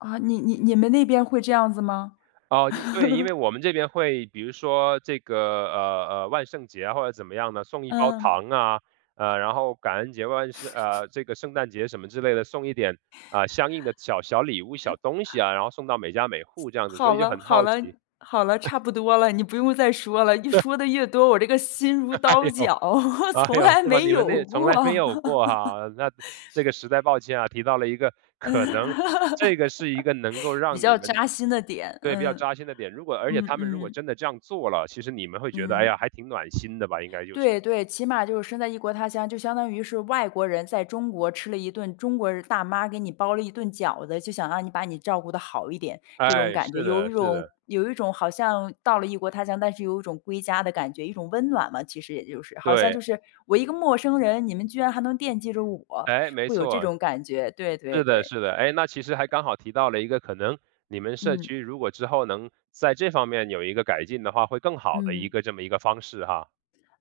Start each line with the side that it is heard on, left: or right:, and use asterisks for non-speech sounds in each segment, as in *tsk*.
left: 啊，你你你们那边会这样子吗？
right: 哦，一对，因为
left: *laughs*
right: 我们这边会比如说这个，呃，呃，万圣节啊或者怎么样的，送一包
left: 嗯。
right: 糖啊，呃，然后感恩节吧，是
left: *laughs*
right: 呃，这个圣诞节什么之类的，送一点，呃，相应的小小礼物、小东西
left: *chuckles*
right: 啊，然后送到每家每户这样子，所
left: 好
right: 以就
left: 了，
right: 很
left: 好
right: 好
left: 了，
right: 奇。
left: 好了，
right: *chuckles*
left: 差不多了，你不用再说了，一说得越多，我这个心如
right: *chuckles* 哎
left: 刀
right: 呦，
left: 绞，*chuckles*
right: 哎
left: 从
right: 呦，
left: 来
right: 是吗？
left: 没
right: 你们
left: 有
right: 那从
left: 过。
right: 来没有过哈，那，
left: *laughs*
right: 这个实在抱歉啊，提到了一个
left: 嗯，
right: 可能这
left: *laughs*
right: 个是一个能够
left: 比
right: 让你
left: 较
right: 们
left: 扎心的点，
right: 对，比较
left: 嗯。
right: 扎心的点，如果而且
left: 嗯
right: 他们如果
left: 嗯。
right: 真的这样做了，其实你们会觉得：“哎
left: 嗯。
right: 呀，还挺暖心的吧”，应该就是。
left: 对对，起码就是身在异国他乡，就相当于是外国人在中国吃了一顿中国的大妈给你包了一顿饺子，就想让你把你照顾得好一点，这种
right: 哎，
left: 感觉。
right: 是
left: 有
right: 的，
left: 一
right: 是
left: 种
right: 的。
left: 有一种好像到了异国他乡，但是有一种归家的感觉。一种温暖嘛，其实也就是。好像
right: 对。
left: 就是，我一个陌生人，你们居然还能惦记着我，
right: 诶，没
left: 会有这
right: 错，
left: 种感觉，对对
right: 是的，
left: 对。
right: 是的，诶，那其实还刚好提到了一个可能你们社
left: 嗯。
right: 区如果之后能在这方面有一个改进的话，会更好的一
left: 嗯。
right: 个这么一个方式哈。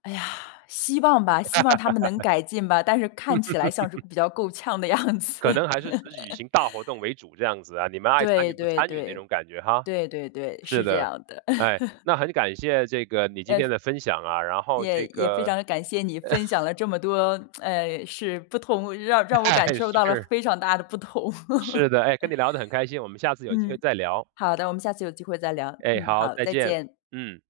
left: 哎呀，希望吧，希望他们能
right: *laughs*
left: 改进吧，但是看起来像是
right: *laughs*
left: 比较够呛的样子。
right: 可能还是只举
left: *laughs*
right: 行大活动为主，这样子啊，你们爱参
left: 对
right: 与不
left: 对
right: 参与那
left: 对，
right: 种感觉哈？
left: 对对对，
right: 是
left: 是这
right: 的，
left: 样的。
right: 哎，
left: *laughs*
right: 那很感谢这个你今
left: 呃，
right: 天的分享啊，然后
left: 也
right: 这
left: 也非
right: 个
left: 常感谢你分享
right: *chuckles*
left: 了这么多 *tsk* 呃，是不同让让我
right: 哎，
left: 感受到了
right: 是。
left: 非常大的不同。
right: 是
left: *laughs*
right: 的，哎，跟你聊得很开心，我们下次有机会
left: 嗯，
right: 再聊。
left: 好的，我们下次有机会再聊。
right: 哎，
left: 嗯，
right: 好，
left: 好，
right: 再
left: 再
right: 见，
left: 见。
right: 嗯。